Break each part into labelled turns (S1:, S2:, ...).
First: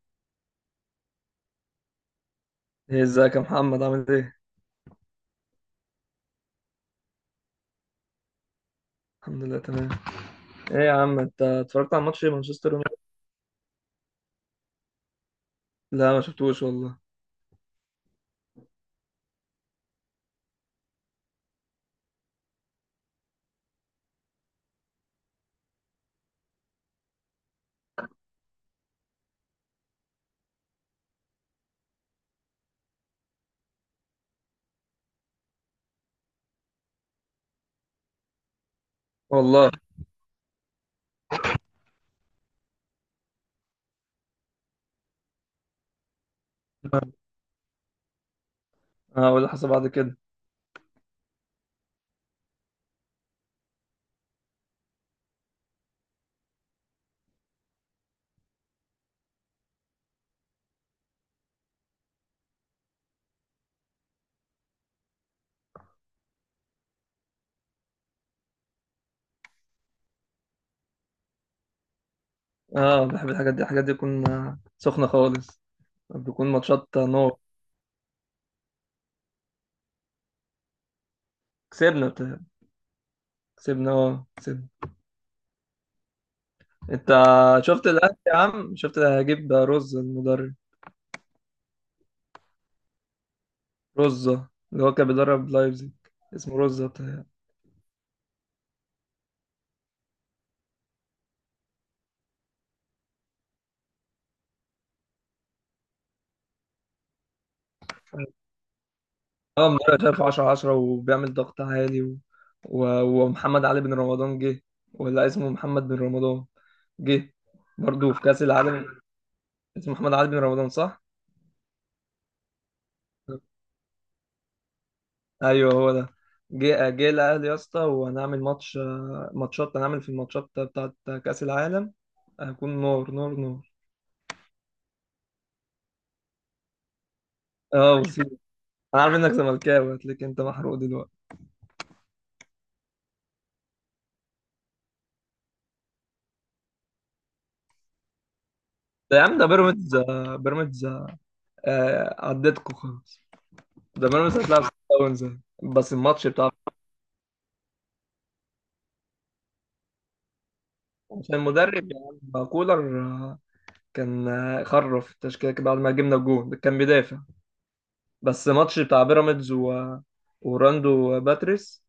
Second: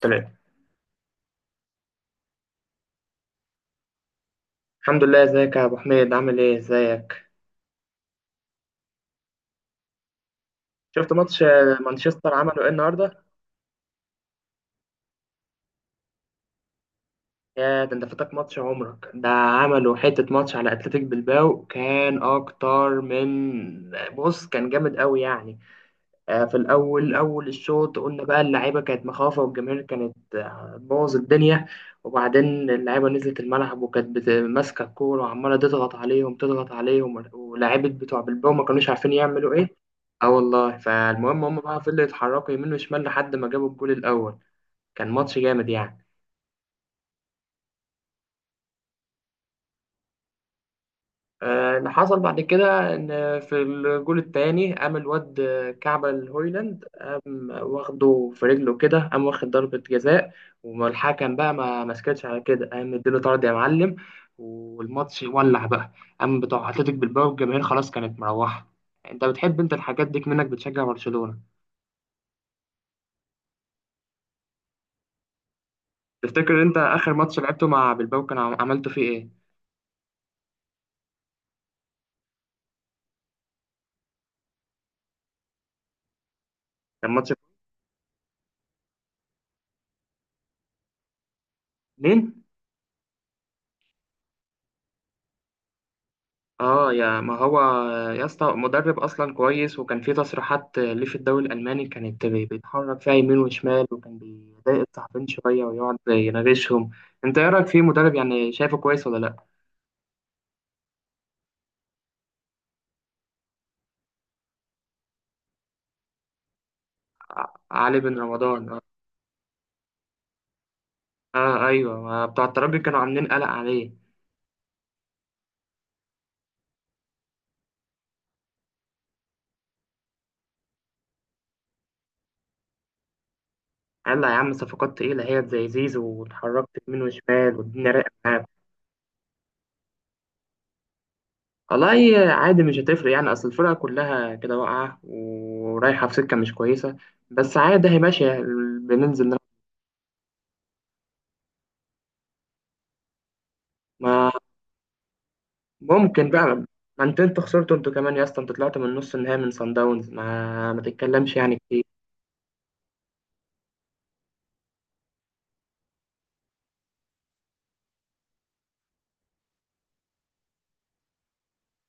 S1: تمام.
S2: ايه ازيك يا محمد، عامل ايه؟
S1: الحمد لله، ازيك يا ابو حميد، عامل ايه، ازيك؟
S2: الحمد لله تمام. ايه يا
S1: شفت
S2: عم، انت
S1: ماتش،
S2: اتفرجت على ماتش
S1: مانشستر عملوا ايه
S2: مانشستر يونايتد؟
S1: النهارده؟
S2: لا، ما شفتوش والله.
S1: يا ده انت فاتك ماتش عمرك، ده عملوا حته ماتش على اتلتيك بالباو، كان اكتر من بص، كان جامد قوي يعني. في الأول أول الشوط قلنا بقى اللعيبة كانت مخافة، والجماهير كانت، بوظ الدنيا. وبعدين اللعيبة نزلت الملعب وكانت ماسكة الكورة، وعمالة تضغط عليهم، ولاعيبة بتوع بالباو ما كانوش عارفين يعملوا
S2: والله.
S1: إيه. اه والله، فالمهم هم بقى فضلوا يتحركوا يمين وشمال لحد ما جابوا الجول الأول. كان ماتش جامد يعني.
S2: اه، واللي حصل بعد كده؟
S1: اللي حصل بعد كده ان في الجول الثاني قام الواد كعبة الهويلاند قام واخده في رجله كده، قام واخد ضربة جزاء، والحكم بقى ما مسكتش على كده، قام مديله طرد يا معلم، والماتش ولع بقى. قام بتوع اتلتيك بالباو والجماهير خلاص كانت مروحة. انت بتحب انت الحاجات دي، منك بتشجع برشلونة.
S2: اه، بحب الحاجات دي تكون سخنة خالص، بتكون
S1: تفتكر انت
S2: ماتشات
S1: اخر
S2: نور.
S1: ماتش لعبته مع بالباو كان عملته فيه ايه؟
S2: كسبنا بتاع. كسبنا، اه كسبنا. انت
S1: كان ماتش
S2: شفت الاهلي يا عم؟ شفت اللي هجيب، رز المدرب،
S1: اتنين.
S2: رزة اللي هو كان بيدرب لايبزيج، اسمه رزة
S1: اه يا
S2: بتاع.
S1: ما هو يا اسطى مدرب اصلا كويس، وكان في تصريحات ليه في الدوري الالماني، كانت بيتحرك فيها يمين وشمال، وكان بيضايق الصحفيين شويه ويقعد يناغشهم. انت ايه رايك فيه مدرب، يعني شايفه كويس ولا لا؟
S2: اه، مدرب شايف 10 10، وبيعمل ضغط عالي و... و... ومحمد علي بن رمضان جه. ولا اسمه محمد بن رمضان، جه
S1: علي
S2: برضه
S1: بن
S2: في كأس
S1: رمضان، اه.
S2: العالم. اسمه محمد علي بن رمضان صح؟
S1: آه ايوه، ما بتوع الترجي كانوا عاملين قلق عليه.
S2: ايوه هو ده. جه الاهلي يا اسطى، وهنعمل ماتش. ماتشات، هنعمل في الماتشات بتاعت كأس العالم. هيكون نور نور نور.
S1: قال لا يا عم، صفقات تقيله هي زي زيزو، واتحركت يمين وشمال والدنيا
S2: اه،
S1: رايقه
S2: وسيم.
S1: معاك.
S2: انا عارف انك زملكاوي، هتلاقيك انت محروق دلوقتي.
S1: والله عادي، مش هتفرق يعني، اصل الفرقه كلها كده واقعه ورايحه في سكه مش كويسه، بس عادي هي ماشية،
S2: ده يا
S1: بننزل.
S2: عم، ده بيراميدز، بيراميدز. عدتكوا خلاص. ده
S1: ما
S2: بيراميدز هتلعب سان داونز. بس الماتش
S1: ممكن
S2: بتاع،
S1: بقى، ما انت انتوا خسرتوا انتوا كمان يا اسطى، انتوا طلعتوا من نص النهائي من صن داونز، ما
S2: عشان
S1: تتكلمش يعني كتير.
S2: المدرب، يا عم كولر، كان خرف التشكيلة كده بعد ما جبنا الجون، كان بيدافع. بس ماتش بتاع بيراميدز و... وراندو باتريس،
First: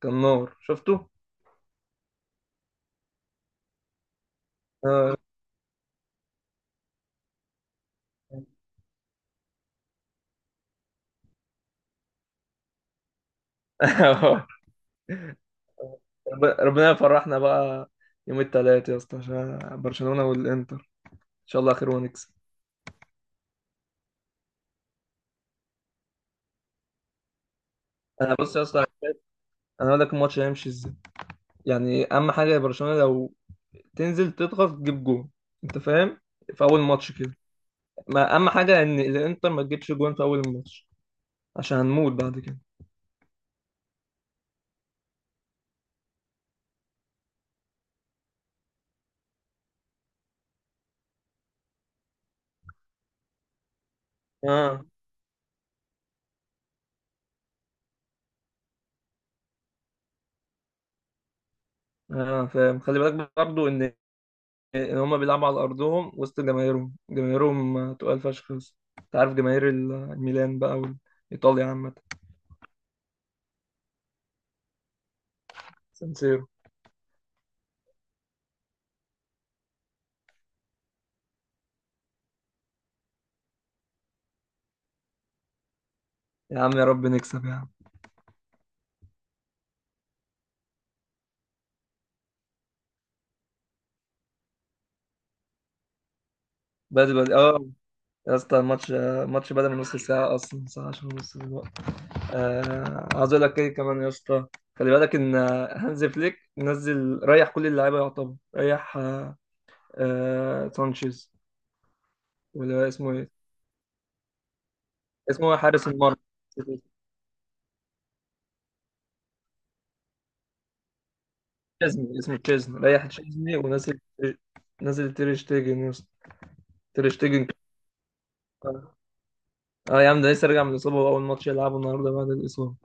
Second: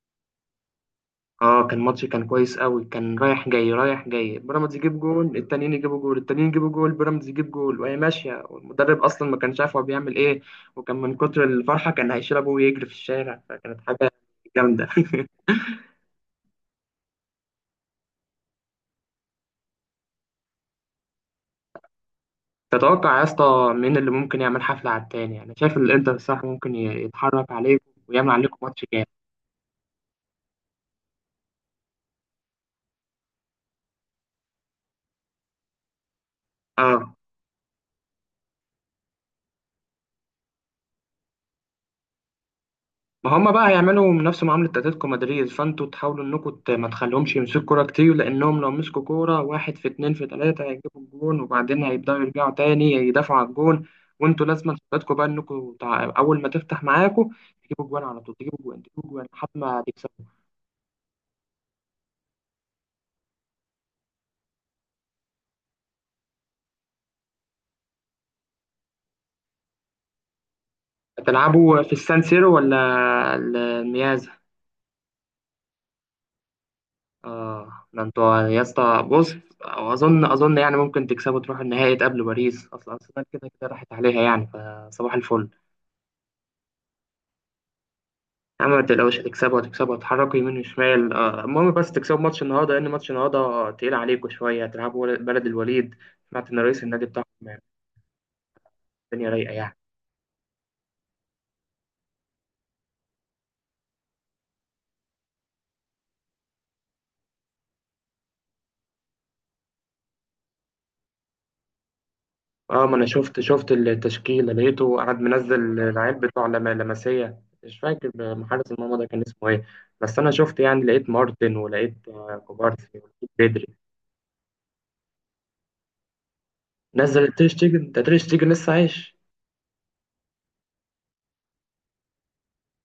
S2: كان نار، شفته؟
S1: اه كان ماتش، كان كويس قوي، كان رايح جاي، بيراميدز يجيب
S2: آه،
S1: جول، التانيين يجيبوا جول، التانيين يجيبوا جول، بيراميدز يجيب جول، وهي ماشيه، والمدرب اصلا ما كانش عارف هو بيعمل ايه. وكان من كتر الفرحه كان هيشيل ابوه ويجري في الشارع، فكانت حاجه جامده.
S2: ربنا يفرحنا بقى. يوم التلات يا اسطى، عشان برشلونة والانتر ان شاء الله خير ونكسب.
S1: تتوقع يا اسطى مين اللي ممكن يعمل حفله على التاني؟ يعني شايف الانتر صح ممكن يتحرك عليكم ويعمل
S2: انا بص
S1: عليكم
S2: يا اسطى،
S1: ماتش جامد؟
S2: انا اقول لك الماتش هيمشي ازاي. يعني اهم حاجة يا برشلونة، لو تنزل تضغط تجيب جون، انت فاهم، في اول ماتش
S1: اه
S2: كده. ما اهم حاجة ان الانتر ما تجيبش جون في اول الماتش، عشان هنموت بعد كده.
S1: ما هم بقى هيعملوا من نفس معاملة اتلتيكو مدريد، فانتوا تحاولوا انكم ما تخليهمش يمسكوا كورة كتير، لانهم لو مسكوا كورة واحد في اتنين في تلاتة هيجيبوا الجون، وبعدين هيبدأوا يرجعوا تاني يدافعوا على الجون. وانتوا لازم
S2: اه.
S1: خطتكم بقى انكم اول ما تفتح معاكم تجيبوا جوان على طول، تجيبوا جوان لحد ما تكسبوا.
S2: اه، فاهم. خلي بالك برضه ان هما بيلعبوا على ارضهم وسط جماهيرهم تقال فشخ. بس انت عارف جماهير الميلان بقى، وايطاليا
S1: هتلعبوا في
S2: عامه،
S1: السان سيرو ولا الميازا؟
S2: سانسيرو.
S1: اه ده انتوا يا اسطى بص، اظن يعني ممكن تكسبوا تروحوا النهائي تقابلوا باريس، اصلا ارسنال كده كده راحت عليها يعني، فصباح الفل.
S2: يا عم، يا رب نكسب يا عم.
S1: يا عم ما تقلقوش، هتكسبوا، هتكسبوا، هتحركوا يمين وشمال، المهم بس تكسبوا ماتش النهارده، لأن ماتش النهارده تقيل عليكم شوية، هتلعبوا بلد الوليد. سمعت إن رئيس النادي
S2: بدري
S1: بتاعهم
S2: بدري، اه. يا اسطى، الماتش
S1: الدنيا رايقة
S2: الماتش بدأ
S1: يعني.
S2: من نص ساعة، أصلا ساعة، عشان نص الوقت. عايز أقول لك إيه كمان يا اسطى، خلي بالك إن هانز فليك نزل، ريح كل اللعيبة، يعتبر ريح. سانشيز،
S1: اه
S2: ولا
S1: ما أنا
S2: اسمه
S1: شفت،
S2: إيه؟
S1: شفت التشكيلة، لقيته قاعد
S2: اسمه إيه؟
S1: منزل
S2: حارس
S1: العيال
S2: المرمى.
S1: بتوع لمسية، مش فاكر محارس المرمى ده كان اسمه إيه. بس أنا شفت يعني، لقيت مارتن، ولقيت
S2: تشيزني، اسمه تشيزني.
S1: كوبارسي،
S2: ريح
S1: ولقيت
S2: تشيزني،
S1: بدري.
S2: ونزل، نزل تير شتيجن يا اسطى. تير
S1: نزل
S2: شتيجن.
S1: تريش تيجن، ده تريش تيجن لسه
S2: اه.
S1: عايش؟
S2: يا عم، ده لسه راجع من الاصابه، واول ماتش يلعبه النهارده بعد الاصابه.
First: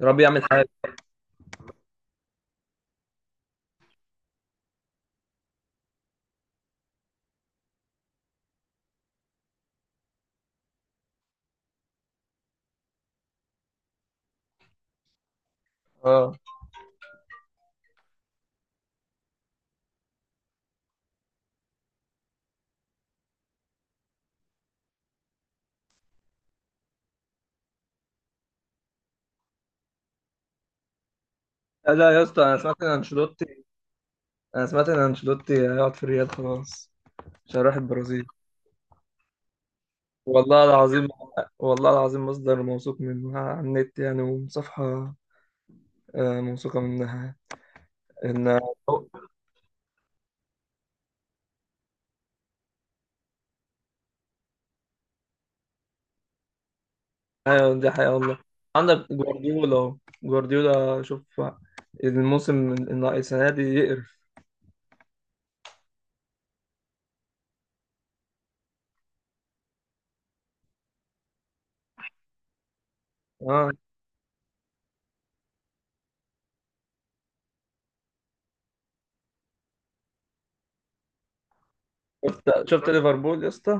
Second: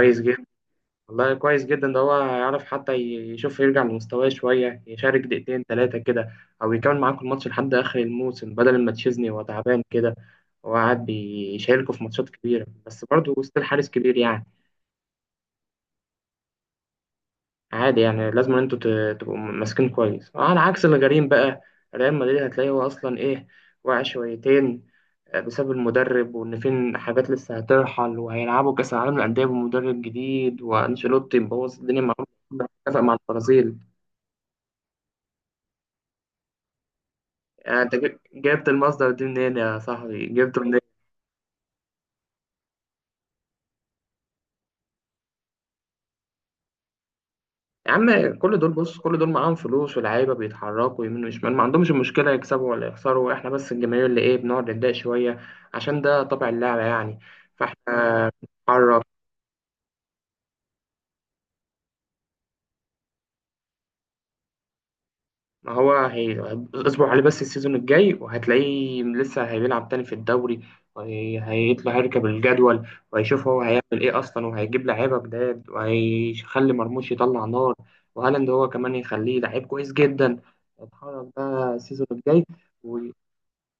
S2: يا رب يعمل
S1: جدا.
S2: حاجه.
S1: والله كويس جدا، ده هو يعرف حتى يشوف يرجع لمستواه شوية، يشارك دقيقتين ثلاثة كده، أو يكمل معاكم الماتش لحد آخر الموسم، بدل ما تشيزني وهو تعبان كده وقاعد بيشاركوا في ماتشات كبيرة، بس برضه وسط الحارس كبير يعني.
S2: اه،
S1: عادي يعني، لازم أن أنتوا تبقوا ماسكين كويس. على عكس الغريم بقى ريال مدريد، هتلاقيه هو أصلا إيه، واقع شويتين، بسبب المدرب، وإن فين حاجات لسه هترحل، وهيلعبوا كأس العالم للأندية بمدرب جديد، وأنشيلوتي مبوظ
S2: لا
S1: الدنيا
S2: لا
S1: معاه،
S2: يا اسطى، انا سمعت ان
S1: اتفق مع
S2: انشيلوتي،
S1: البرازيل.
S2: انا سمعت ان انشيلوتي هيقعد في الريال خلاص، مش هيروح
S1: يعني انت
S2: البرازيل.
S1: جبت المصدر دي منين يا صاحبي، جبته
S2: والله
S1: منين؟
S2: العظيم. والله العظيم، مصدر موثوق منه على النت يعني، وصفحه موثوقه منها.
S1: يا عم كل
S2: ان
S1: دول بص، كل دول معاهم فلوس ولاعيبه بيتحركوا يمين وشمال، ما عندهمش مشكله يكسبوا ولا يخسروا، احنا بس الجماهير اللي ايه، بنقعد نتضايق شويه، عشان ده طبع اللعبه يعني،
S2: ايوه، دي حقيقة
S1: فاحنا
S2: والله.
S1: نتحرك.
S2: عندك جوارديولا اهو. جوارديولا، شوف الموسم، السنة دي يقرف.
S1: ما هو هي... اصبر عليه بس السيزون الجاي، وهتلاقيه لسه هيلعب تاني في الدوري، وهي... هيطلع يركب الجدول، وهيشوف هو
S2: اه،
S1: هيعمل ايه اصلا، وهيجيب لعيبه جداد، وهيخلي مرموش يطلع نار، وهالاند هو كمان يخليه لعيب كويس جدا. اتحرك بقى السيزون الجاي.
S2: شفت ليفربول يا اسطى؟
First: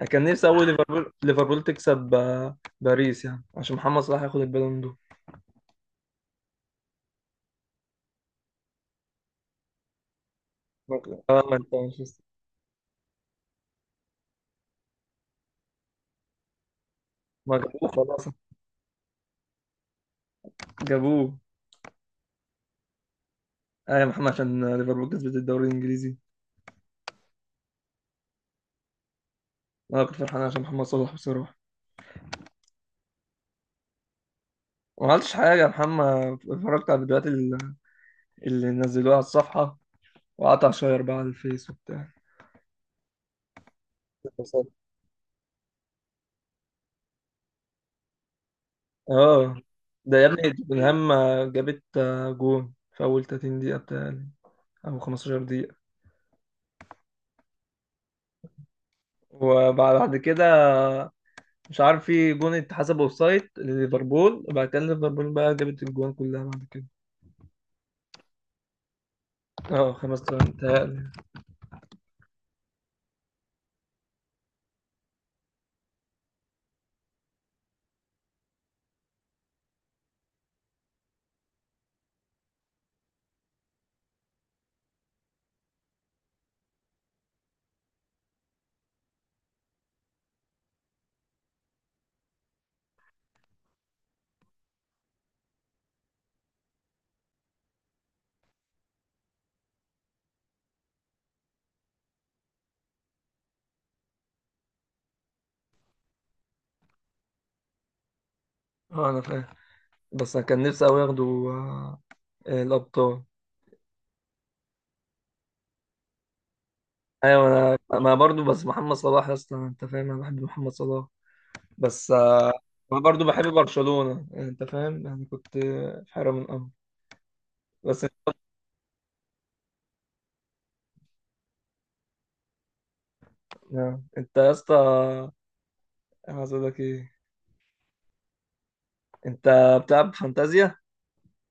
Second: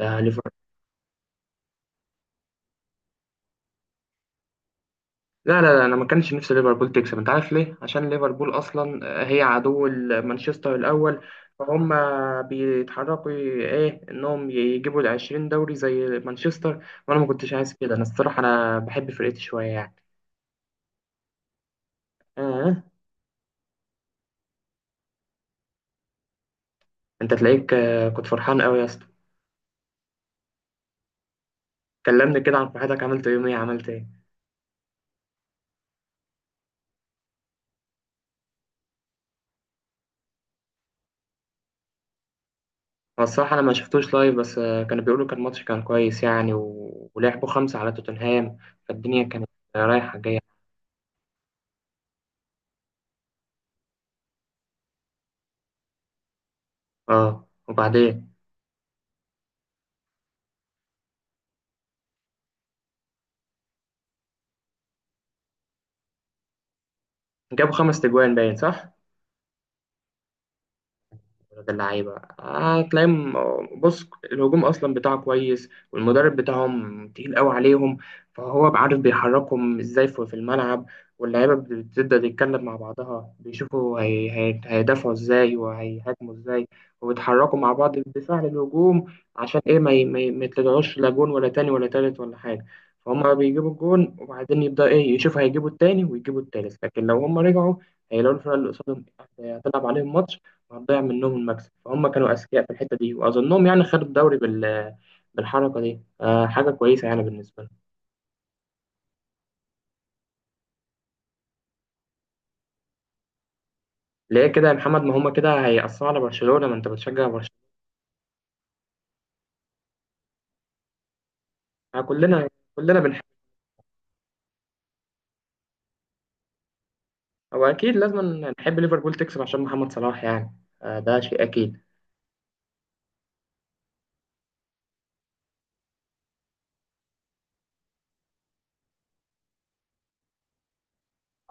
S2: أنا كان نفسي اول، ليفربول تكسب باريس، يعني عشان محمد صلاح ياخد البالون دور.
S1: لا لا لا، انا ما كانش نفسي ليفربول تكسب، انت عارف ليه؟ عشان ليفربول اصلا هي عدو مانشستر الاول،
S2: اه، ما انت
S1: فهم
S2: مش
S1: بيتحركوا ايه، انهم يجيبوا ال 20 دوري زي مانشستر، وانا ما كنتش
S2: ما
S1: عايز
S2: جابوه
S1: كده، انا
S2: خلاص.
S1: الصراحه انا بحب فرقتي شويه يعني.
S2: جابوه.
S1: آه.
S2: ايوه محمد، عشان ليفربول كسبت الدوري الانجليزي.
S1: انت تلاقيك، كنت فرحان قوي يا اسطى.
S2: انا كنت فرحان عشان محمد صلاح بصراحة.
S1: كلمني كده عن فرحتك، عملت يوم ايه، عملت ايه؟
S2: ما عملتش حاجة يا محمد، اتفرجت على الفيديوهات اللي نزلوها على الصفحة، وقعدت اشير بقى على الفيس وبتاع.
S1: هو الصراحه انا ما شفتوش لايف، بس كانوا بيقولوا كان ماتش، كان كويس يعني، و... ولعبوا خمسه على توتنهام، فالدنيا كانت
S2: اه،
S1: رايحه
S2: ده يا
S1: جايه.
S2: ابني توتنهام جابت جون في اول 30 دقيقة بتاعي، او 15 دقيقة.
S1: اه وبعدين
S2: وبعد كده، مش عارف، في جون اتحسب اوفسايد لليفربول، وبعد كده ليفربول بقى جابت الجوان كلها بعد كده.
S1: جابوا خمس تجوان باين، صح؟
S2: اه، خمس تلاتة متهيألي.
S1: ولاد اللعيبة هتلاقيهم، بص الهجوم أصلا بتاعه كويس، والمدرب بتاعهم تقيل قوي عليهم، فهو عارف بيحركهم إزاي في الملعب. واللعيبة بتبدأ تتكلم مع بعضها، بيشوفوا هي... هي... هيدافعوا إزاي وهيهاجموا إزاي، وبيتحركوا مع بعض بالدفاع للهجوم، عشان إيه ما, ي... ما, ي... ما يتلدعوش لا جون ولا تاني ولا تالت ولا حاجة. فهم بيجيبوا الجون وبعدين يبدأ إيه يشوفوا هيجيبوا التاني ويجيبوا التالت، لكن لو هم رجعوا هيلاقوا الفرقة اللي قصادهم هتلعب عليهم ماتش، هتضيع منهم المكسب، فهم كانوا أذكياء في الحتة دي، وأظنهم يعني خدوا الدوري بالحركة دي. آه حاجة كويسة يعني بالنسبة لهم.
S2: اه، انا فاهم. بس انا كان نفسي قوي ياخدوا الابطال.
S1: ليه كده يا محمد؟ ما هم كده هيأثروا على برشلونة، ما أنت بتشجع
S2: ايوه
S1: برشلونة.
S2: انا، ما برضو، بس محمد صلاح يا اسطى، انت فاهم، انا بحب محمد صلاح
S1: آه
S2: بس.
S1: كلنا، كلنا
S2: انا
S1: بنحب.
S2: برضو بحب برشلونة يعني، انت فاهم، يعني كنت في حيرة من الامر
S1: هو أكيد
S2: بس.
S1: لازم نحب ليفربول تكسب عشان محمد صلاح يعني، آه ده شيء أكيد.
S2: انت يا اسطى، انا عايز اقول لك ايه. انت بتلعب فانتازيا؟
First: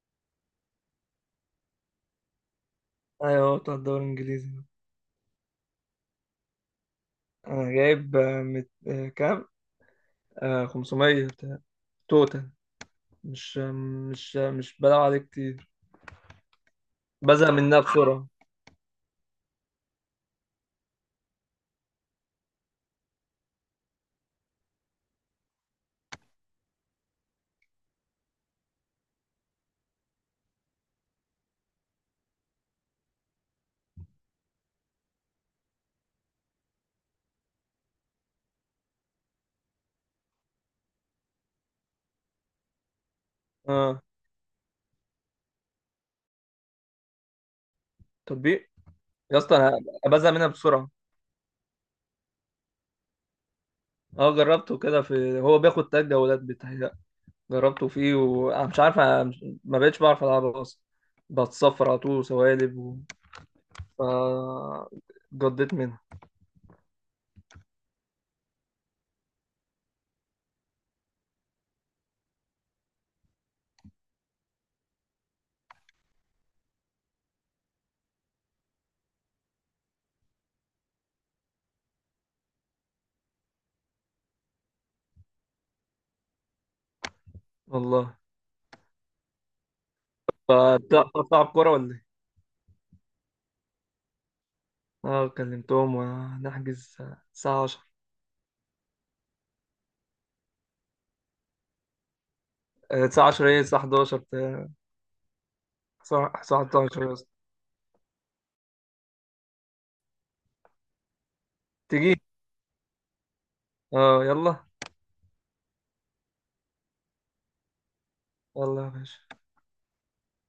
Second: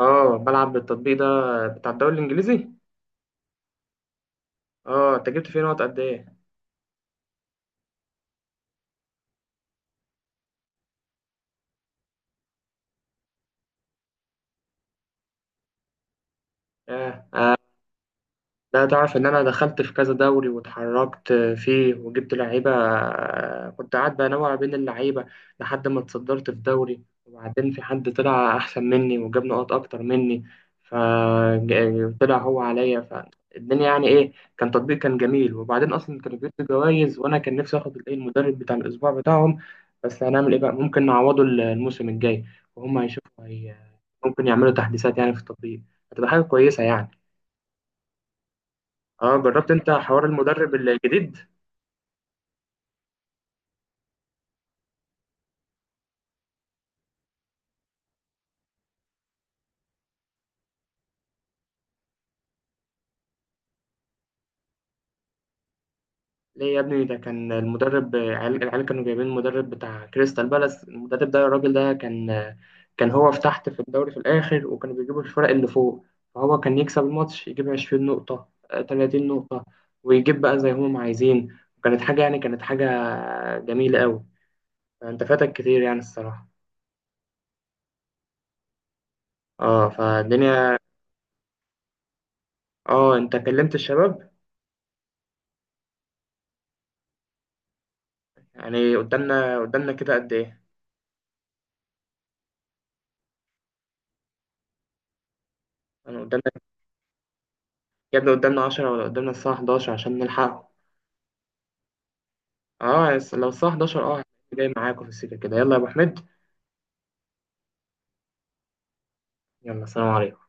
S1: اه بلعب بالتطبيق ده بتاع الدوري الإنجليزي.
S2: ايوه، بتاع الدوري الانجليزي.
S1: اه أنت جبت فيه نقط قد إيه؟
S2: انا جايب كام، 500 توتال. مش بلعب عليه كتير،
S1: آه.
S2: بزهق منها بسرعه.
S1: لا تعرف ان انا دخلت في كذا دوري واتحركت فيه وجبت لعيبه، كنت قاعد بنوع بين اللعيبه لحد ما اتصدرت في دوري، وبعدين في حد طلع احسن مني وجاب نقط اكتر مني فطلع هو عليا، فالدنيا يعني ايه، كان تطبيق كان جميل، وبعدين اصلا كانوا بيدوا جوائز، وانا كان نفسي اخد الايه، المدرب بتاع الاسبوع بتاعهم. بس هنعمل ايه بقى، ممكن نعوضه الموسم الجاي، وهم هيشوفوا هي
S2: اه،
S1: ممكن يعملوا تحديثات يعني في التطبيق، هتبقى حاجه كويسه يعني.
S2: تطبيق.
S1: اه
S2: يا اسطى،
S1: جربت
S2: انا
S1: انت حوار
S2: بزهق منها
S1: المدرب
S2: بسرعه.
S1: الجديد؟
S2: اه، جربته كده، في هو بياخد تلات جولات، بتهيأ جربته فيه، وانا مش عارف، أنا مش- ما بقتش بعرف العبه اصلا، بتصفر على طول وسوالب و... ف جضيت منها.
S1: ليه يا ابني، ده كان المدرب، العيال كانوا جايبين المدرب بتاع كريستال بالاس، المدرب ده الراجل ده كان، كان هو في تحت في الدوري في الاخر، وكانوا بيجيبوا الفرق اللي فوق، فهو كان يكسب الماتش يجيب 20 نقطة، 30 نقطة، ويجيب بقى زي هم عايزين، وكانت حاجة يعني، كانت حاجة جميلة قوي، فانت فاتك كتير يعني الصراحة.
S2: والله.
S1: اه فالدنيا.
S2: فبتلعب كورة ولا ايه؟
S1: اه انت كلمت الشباب؟
S2: اه، كلمتهم، ونحجز الساعة 10.
S1: يعني قدامنا، قدامنا كده قد ايه؟
S2: الساعة 10، ايه، الساعة 11 بتاع،
S1: انا
S2: الساعة
S1: قدامنا
S2: 11 يا اسطى.
S1: يا ابني، قدامنا 10 ولا قدامنا الساعة 11 عشان نلحق؟
S2: تيجي؟
S1: اه لو الساعة 11، اه
S2: اه، يلا.
S1: هتلاقيني جاي معاكم في السكة كده، يلا يا ابو حميد.
S2: يلا يا باشا.
S1: يلا سلام عليكم.